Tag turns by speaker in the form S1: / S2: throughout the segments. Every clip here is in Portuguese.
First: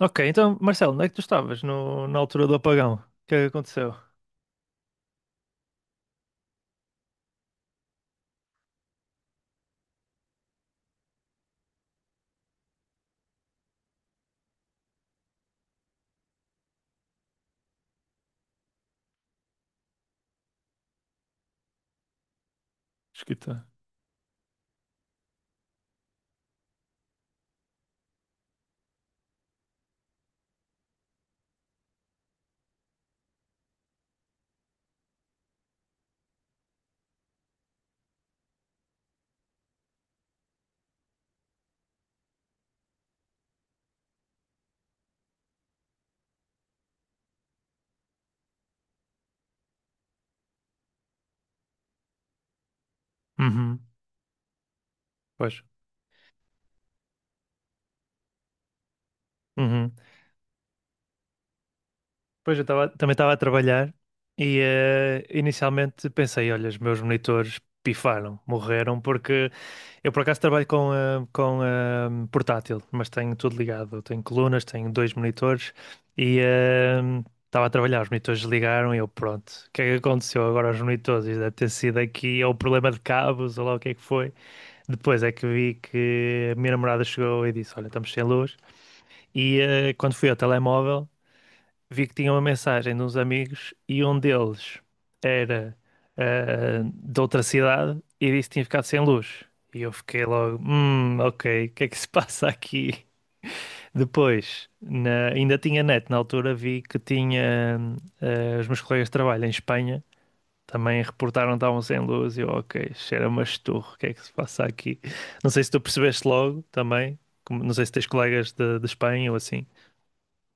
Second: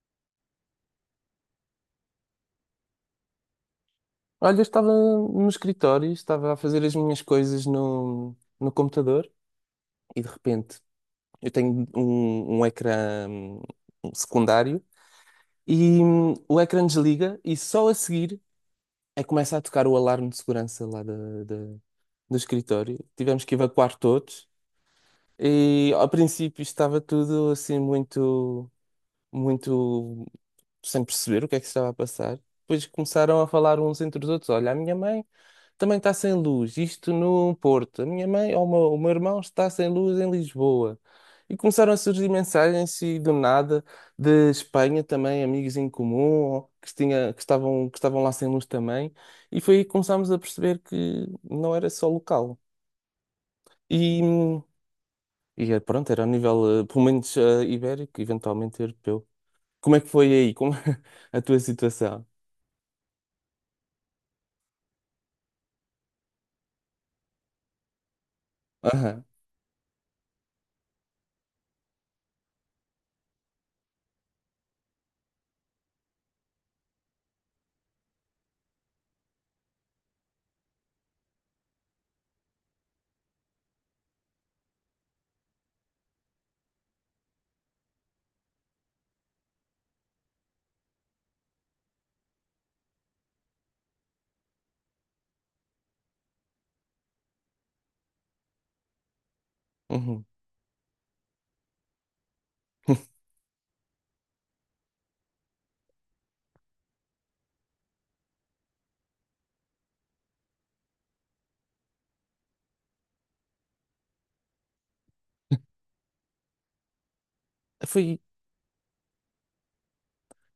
S1: Ok, então, Marcelo, onde é que tu estavas no, na altura do apagão? O que é que aconteceu?
S2: Olha, eu estava no escritório, estava a fazer as minhas coisas no computador e de repente eu tenho um ecrã secundário e o ecrã desliga e só a seguir é que começa a tocar o alarme de segurança lá do escritório. Tivemos que
S1: Esquita.
S2: evacuar todos e ao princípio estava tudo assim muito sem perceber o que é que se estava a passar. Depois começaram a falar uns entre os outros. Olha, a minha mãe também está sem luz, isto no Porto. A minha mãe ou o meu irmão está sem luz em Lisboa. E começaram a surgir mensagens e do nada de Espanha também, amigos em comum, que estavam lá sem luz também. E foi aí que começámos a perceber que não era só local.
S1: Uhum.
S2: E,
S1: Pois.
S2: e é, pronto, era a nível, pelo menos, ibérico, eventualmente europeu.
S1: Uhum.
S2: Como é que foi aí? Como a tua situação?
S1: Pois eu tava, também estava a trabalhar e inicialmente pensei, olha, os meus monitores pifaram, morreram,
S2: Aham.
S1: porque eu por acaso trabalho com portátil, mas tenho tudo ligado. Tenho colunas, tenho dois monitores e estava a trabalhar, os monitores ligaram e eu pronto. O que é que aconteceu agora aos monitores? Deve ter sido aqui ou problema de cabos ou lá o que é que foi. Depois é que vi que a minha namorada chegou e disse: "Olha, estamos sem luz." E quando fui ao telemóvel, vi que tinha uma mensagem de uns amigos e um deles era de outra cidade e disse que tinha ficado sem luz. E eu fiquei
S2: Uhum.
S1: logo: "Hum, ok, o que é que se passa aqui?" Depois, ainda tinha net, na altura vi que tinha os meus colegas de trabalho em Espanha também reportaram que estavam sem luz e eu, ok, cheira-me a esturro, o que é que se passa aqui? Não sei se tu percebeste logo também, não sei se tens
S2: Foi.
S1: colegas de Espanha ou assim.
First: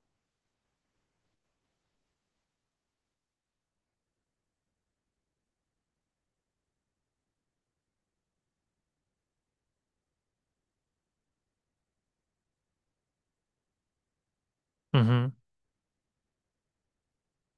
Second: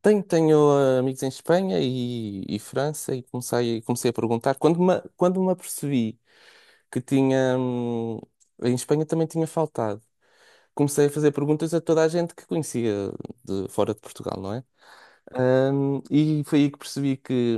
S2: Tenho, tenho amigos em Espanha e França e comecei a perguntar. Quando me apercebi que tinha, em Espanha também tinha faltado, comecei a fazer perguntas a toda a gente que conhecia de fora de Portugal, não é?
S1: Uhum.
S2: E foi aí que percebi que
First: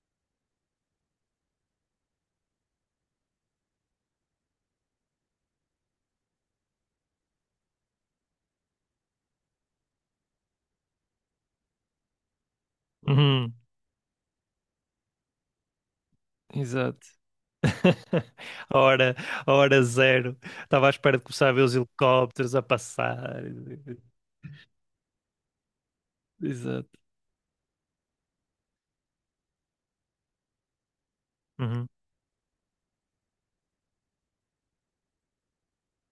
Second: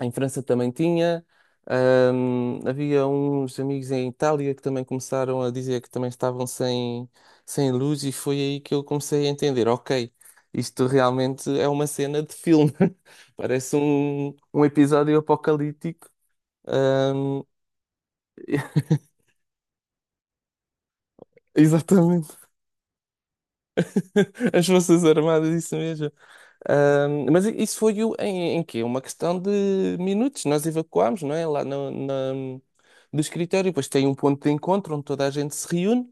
S2: em França também tinha. Havia uns amigos em Itália que também começaram a dizer que também estavam sem luz, e foi aí que eu comecei a entender: ok, isto realmente é uma cena de filme,
S1: Uhum.
S2: parece um episódio apocalíptico.
S1: Exato.
S2: Ahm,
S1: A hora, a hora zero. Estava à espera de começar a ver os
S2: exatamente,
S1: helicópteros a passar.
S2: as Forças Armadas, isso mesmo.
S1: Exato.
S2: Mas isso foi o- em, em quê? Uma questão de minutos. Nós evacuámos, não é? Lá
S1: Uhum.
S2: no, na- do escritório. Depois tem um ponto de encontro onde toda a gente se reúne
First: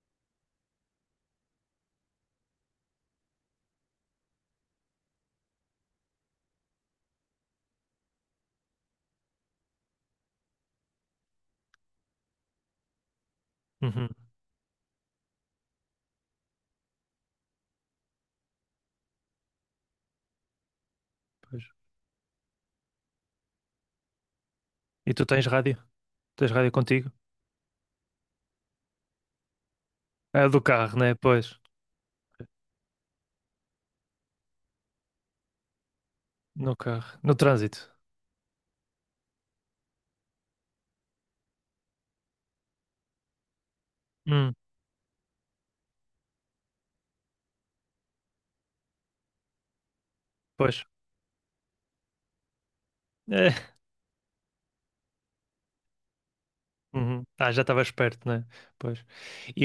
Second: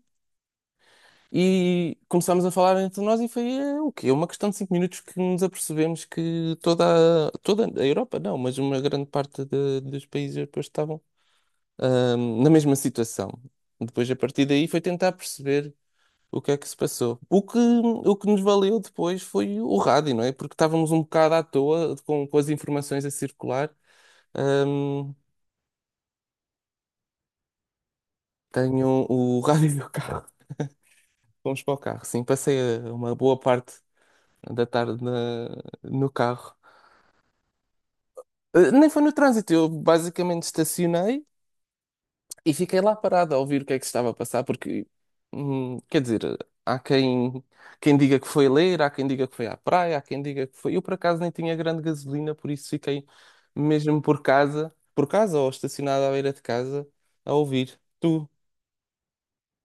S2: e começámos a falar entre nós e foi o quê? Uma questão de cinco minutos que nos apercebemos que toda, a- toda a Europa, não, mas uma grande parte de- dos países europeus estavam, na mesma situação.
S1: Uhum.
S2: Depois, a partir daí, foi tentar perceber o que é que se passou? O que nos valeu depois foi o rádio, não é? Porque estávamos um bocado à
S1: Pois.
S2: toa com as informações a circular.
S1: E
S2: Ahm,
S1: tu tens rádio? Tens rádio contigo?
S2: tenho o rádio do carro.
S1: É do carro, né? Pois.
S2: Fomos para o carro, sim. Passei uma boa parte da tarde no carro.
S1: No carro. No trânsito.
S2: Nem foi no trânsito, eu basicamente estacionei e fiquei lá parado a ouvir o que é que se estava a passar,
S1: Hum.
S2: porque, quer dizer, há quem diga que foi ler, há quem diga que foi à praia, há quem diga que
S1: Pois.
S2: foi. Eu, por acaso, nem tinha grande gasolina, por isso fiquei mesmo por casa ou estacionado à beira de casa,
S1: Uhum.
S2: a
S1: Ah, já
S2: ouvir.
S1: estava esperto,
S2: Tu,
S1: né? Pois.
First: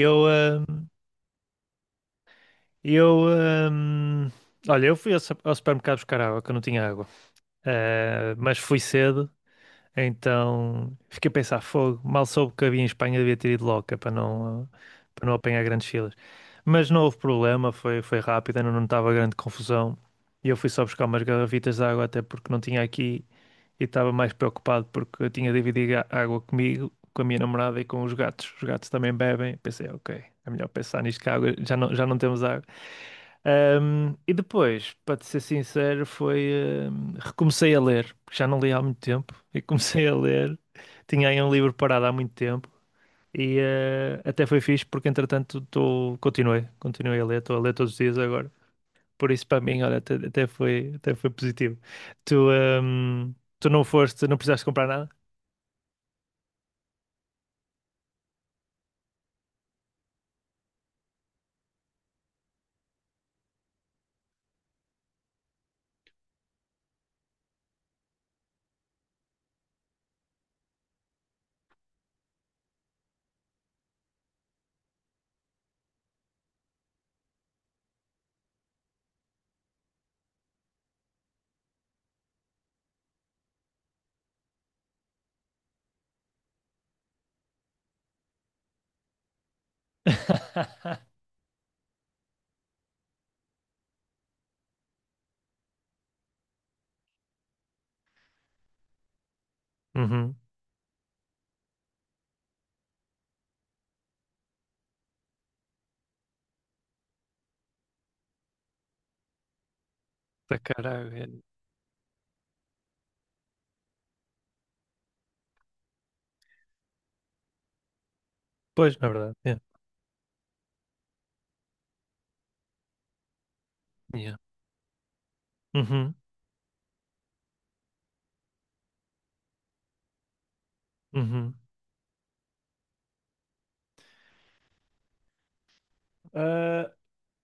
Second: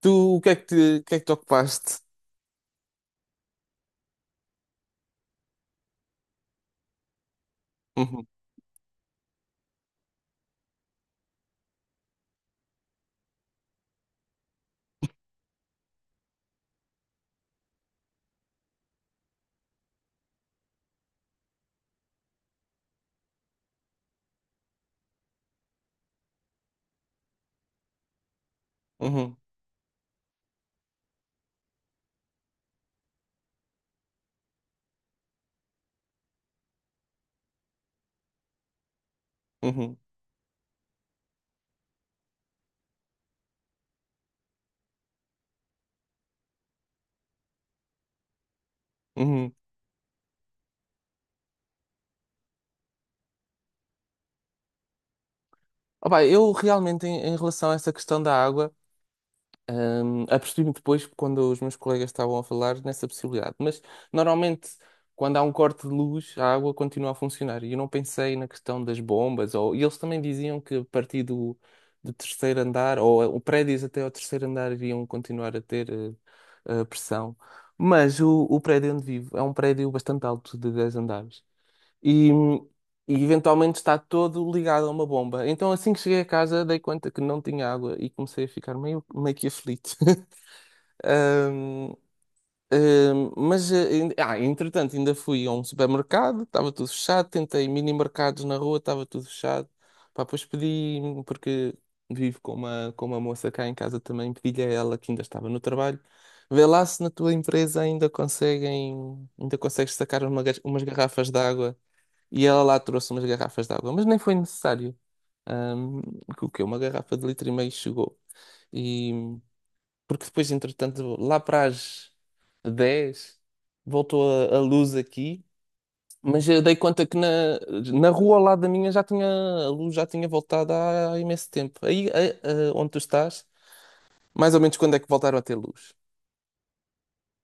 S2: tu, o que é
S1: ah,
S2: que o que é que te ocupaste?
S1: eu, ah, olha, eu fui ao ao supermercado buscar água, que eu não tinha água.
S2: Uhum,
S1: Ah, mas fui cedo, então fiquei a pensar, fogo, mal soube que havia em Espanha, devia ter ido logo, que é para não, ah, para não apanhar grandes filas. Mas não houve problema, foi rápido, ainda não estava grande confusão. E eu fui só buscar umas garrafitas de água, até porque não tinha aqui e estava mais preocupado porque eu tinha dividido a água comigo, com a minha namorada e com os gatos. Os gatos também
S2: uhum,
S1: bebem. Pensei, ok, é melhor pensar nisto que a água, já não temos água. E depois, para te ser sincero, foi. Ahm, recomecei a ler, porque já não li há muito tempo, e
S2: uhum,
S1: comecei a ler. Tinha aí um livro parado há muito tempo. E até foi fixe porque entretanto continuei a ler, estou a ler todos os dias agora. Por isso
S2: uhum.
S1: para mim, olha, até foi positivo. Tu, tu não foste, não precisaste comprar nada?
S2: Opa, eu realmente, em relação a essa questão da água. Apercebi-me depois quando os meus colegas estavam a falar nessa possibilidade. Mas normalmente, quando há um corte de luz, a água continua a funcionar. E eu não pensei na questão das bombas. Ou... E eles também diziam que a partir do terceiro andar, ou o prédios até ao terceiro andar, iriam continuar a ter pressão. Mas o prédio onde vivo é um prédio bastante alto, de 10 andares e, e eventualmente está todo ligado a uma bomba. Então assim que cheguei a casa dei conta que não tinha água e comecei a ficar meio que aflito. Mas entretanto, ainda fui a um supermercado, estava tudo fechado, tentei mini mercados na rua, estava tudo fechado. Pá,
S1: Uhum.
S2: depois pedi, porque vivo com com uma moça cá em casa também, pedi-lhe a ela que ainda estava no trabalho. Vê lá se na tua empresa ainda ainda consegues sacar
S1: Tá
S2: umas
S1: caro.
S2: garrafas de água e ela lá trouxe umas garrafas de água, mas nem foi necessário. Ahm, que o quê? Uma garrafa de litro e meio chegou.
S1: Pois, na
S2: E
S1: verdade. Yeah.
S2: porque depois, entretanto, lá para as 10
S1: Yeah.
S2: voltou a luz aqui,
S1: Uhum.
S2: mas eu dei conta que na rua ao lado da minha já tinha, a luz já tinha voltado há imenso
S1: Uhum.
S2: tempo. Aí, onde tu estás, mais ou menos quando é que voltaram a ter luz?
S1: Ah,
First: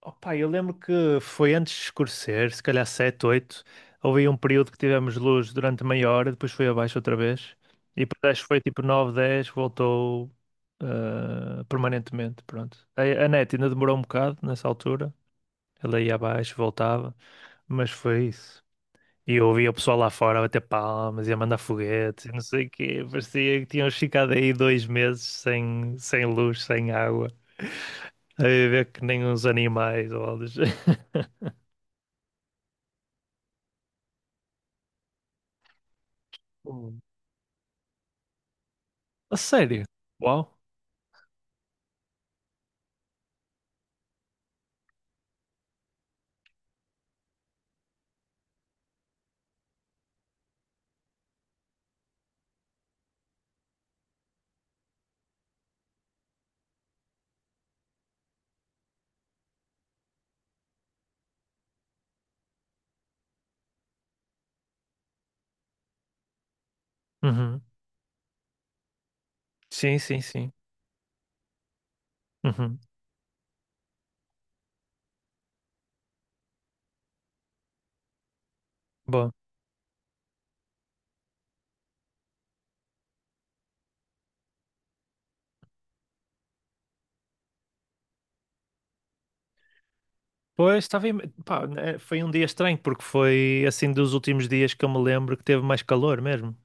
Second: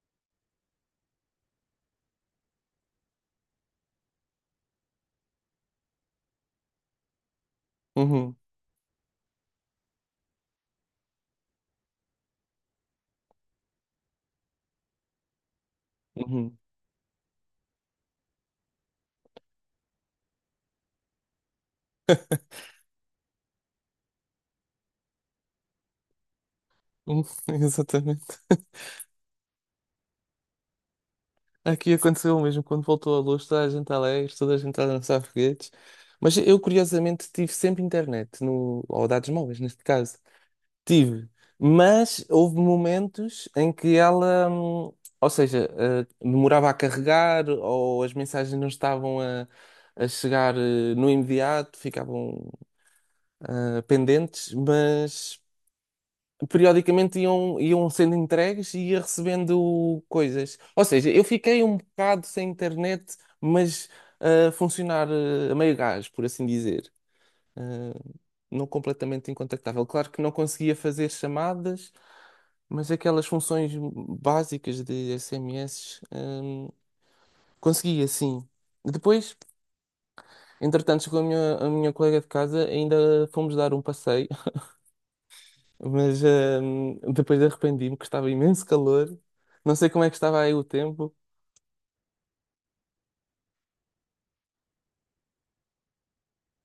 S1: opa, eu lembro que foi antes de escurecer, se calhar 7, 8. Houve aí um período que tivemos luz durante meia hora, depois foi abaixo outra vez. E depois
S2: Uhum,
S1: acho que foi tipo 9, 10, voltou permanentemente, pronto. A net ainda demorou um bocado nessa altura. Ela ia abaixo,
S2: uhum,
S1: voltava, mas foi isso. E eu ouvia o pessoal lá fora a bater palmas e a mandar foguetes e não sei o quê. Parecia que tinham ficado aí 2 meses sem luz, sem
S2: uhum,
S1: água,
S2: exatamente.
S1: a viver que nem uns animais ou algo do género.
S2: Aqui aconteceu o mesmo, quando voltou a luz, toda a gente alegre, toda a gente a dançar foguetes. Mas eu,
S1: Hum.
S2: curiosamente, tive sempre internet, no, ou dados
S1: A
S2: móveis,
S1: sério?
S2: neste caso.
S1: Uau.
S2: Tive. Mas houve momentos em que ela, ou seja, demorava a carregar, ou as mensagens não estavam a chegar no imediato, ficavam pendentes, mas periodicamente iam sendo entregues e ia recebendo coisas. Ou seja, eu fiquei um bocado sem internet, mas a funcionar a meio gás, por assim dizer.
S1: Uhum.
S2: Eh, não completamente incontactável.
S1: Sim,
S2: Claro
S1: sim,
S2: que não
S1: sim.
S2: conseguia fazer chamadas,
S1: Uhum.
S2: mas aquelas funções básicas de SMS, conseguia sim.
S1: Bom.
S2: Depois, entretanto, chegou a a minha colega de casa, ainda fomos dar um passeio. Mas depois arrependi-me que estava imenso calor. Não sei como é que estava aí o
S1: Pois, estava...
S2: tempo.
S1: Pá, né, foi um dia estranho, porque foi assim dos últimos dias que eu me lembro que teve mais calor mesmo.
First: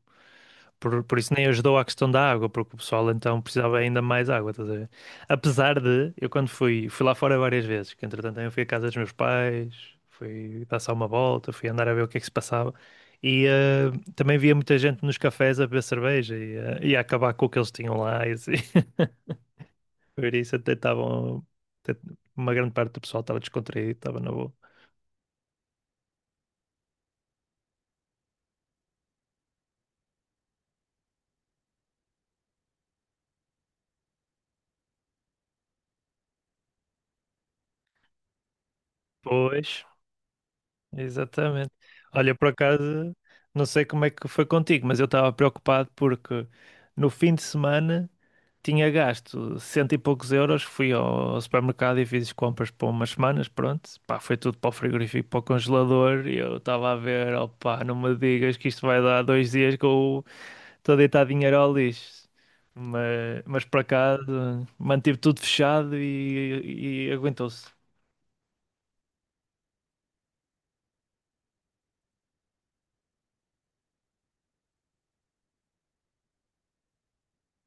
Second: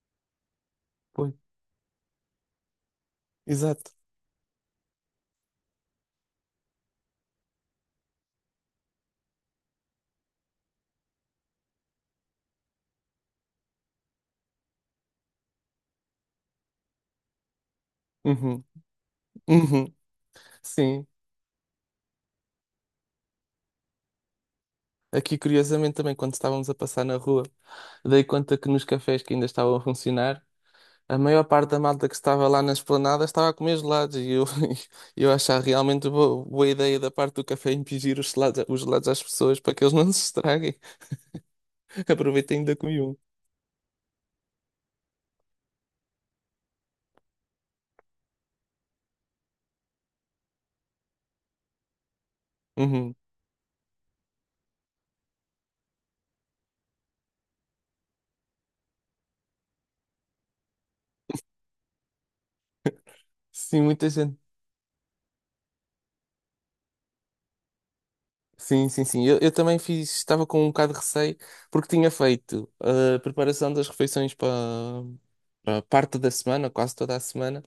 S1: Por, por
S2: Foi.
S1: isso nem ajudou à questão da água, porque o pessoal então precisava
S2: Exato.
S1: ainda mais água, estás a ver? Apesar de, eu quando fui lá fora várias vezes, que entretanto eu fui à casa dos meus pais, fui dar só uma volta, fui andar a ver o que é que se passava. E também via muita gente nos cafés a beber cerveja e a acabar com o que eles tinham lá e assim.
S2: Uhum. Uhum.
S1: Por isso até
S2: Sim.
S1: estavam. Até uma grande parte do pessoal estava descontraído, estava na boa.
S2: Aqui, curiosamente, também, quando estávamos a passar na rua, dei conta que nos cafés que ainda estavam a funcionar, a maior parte da malta que estava lá na esplanada estava a comer gelados. E eu, eu achava realmente boa ideia da parte do café impingir os gelados às pessoas para
S1: Pois,
S2: que eles não se estraguem.
S1: exatamente. Olha, por
S2: aproveitei e ainda comi
S1: acaso,
S2: um.
S1: não sei como é que foi contigo, mas eu estava preocupado porque no fim de semana tinha gasto cento e poucos euros. Fui ao supermercado e fiz compras para umas
S2: Uhum.
S1: semanas, pronto. Pá, foi tudo para o frigorífico, para o congelador. E eu estava a ver, opá, não me digas que isto vai dar 2 dias que eu estou deitado em Arolis, mas por
S2: Sim, muita gente.
S1: acaso mantive tudo fechado e aguentou-se.
S2: Sim, sim, sim. Eu também fiz, estava com um bocado de receio, porque tinha feito a preparação das refeições para parte da semana, quase toda a semana.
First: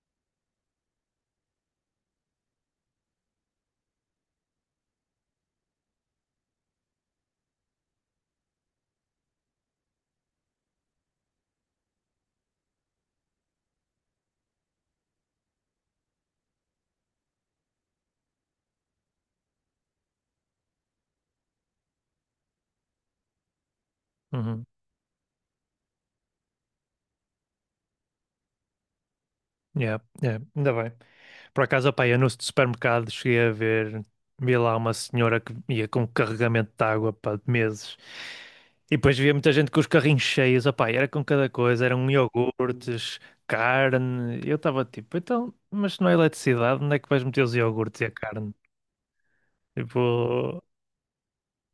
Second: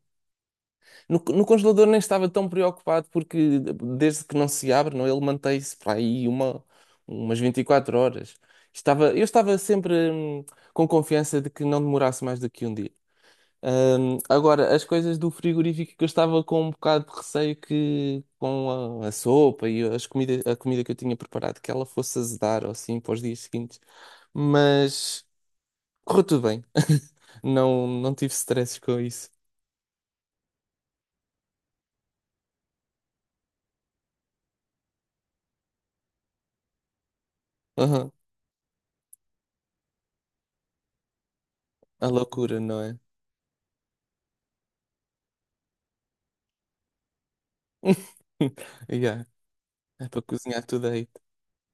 S2: No congelador nem estava tão preocupado, porque desde que não se abre, não, ele mantém-se para aí umas 24 horas. Estava, eu estava sempre com confiança de que não demorasse mais do que um dia. Agora, as coisas do frigorífico que eu estava com um bocado de receio que com a sopa e as a comida que eu tinha preparado que ela fosse azedar ou assim para os dias seguintes,
S1: Uhum.
S2: mas correu tudo bem. Não, não tive stresses com isso.
S1: Yeah, yeah, ainda bem. Por acaso, opa, eu no supermercado cheguei a ver, vi lá uma senhora que ia com um carregamento de água, pá, de meses.
S2: Aham.
S1: E depois via muita gente com os carrinhos cheios, opá, e era com cada coisa,
S2: A
S1: eram
S2: loucura, não é?
S1: iogurtes, carne. E eu estava tipo, então, mas se não é eletricidade, onde é que vais meter os iogurtes e a carne?
S2: Yeah. É para
S1: Tipo,
S2: cozinhar tudo aí.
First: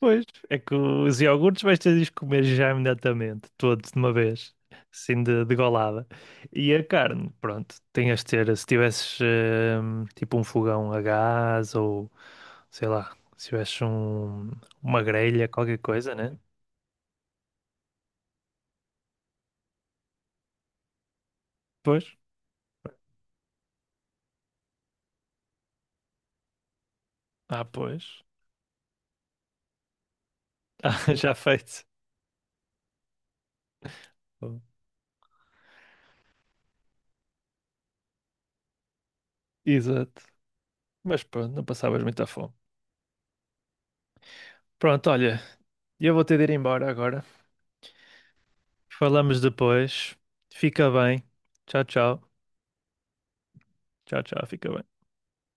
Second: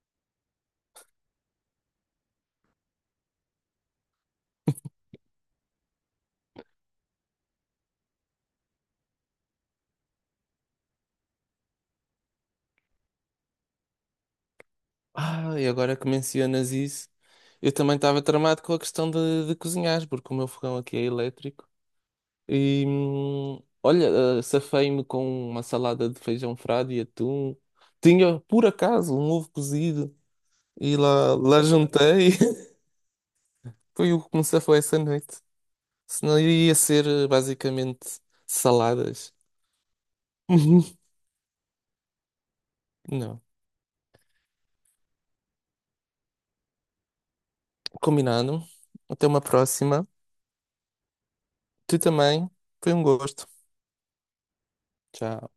S1: pois, é que os iogurtes vais ter de os comer já imediatamente, todos de uma vez, assim de golada. E a carne, pronto, tinhas de ter, se tivesses tipo um fogão a gás ou sei lá, se tivesses uma grelha,
S2: Ah, e
S1: qualquer
S2: agora que
S1: coisa, né?
S2: mencionas isso, eu também estava tramado com a questão de cozinhar, porque o meu fogão aqui é elétrico.
S1: Pois,
S2: E olha, safei-me com uma salada de feijão frade e atum.
S1: ah, pois,
S2: Tinha, por acaso, um ovo cozido e
S1: ah, já
S2: lá
S1: feito.
S2: juntei. Foi o que me safou essa noite. Senão eu ia ser basicamente saladas.
S1: Exato, mas pronto, não passavas muita fome.
S2: Uhum. Não.
S1: Pronto, olha, eu vou ter de ir embora agora.
S2: Combinado. Até
S1: Falamos
S2: uma próxima.
S1: depois, fica bem, tchau,
S2: Tu
S1: tchau,
S2: também. Foi um gosto.
S1: tchau, tchau, fica bem.
S2: Tchau.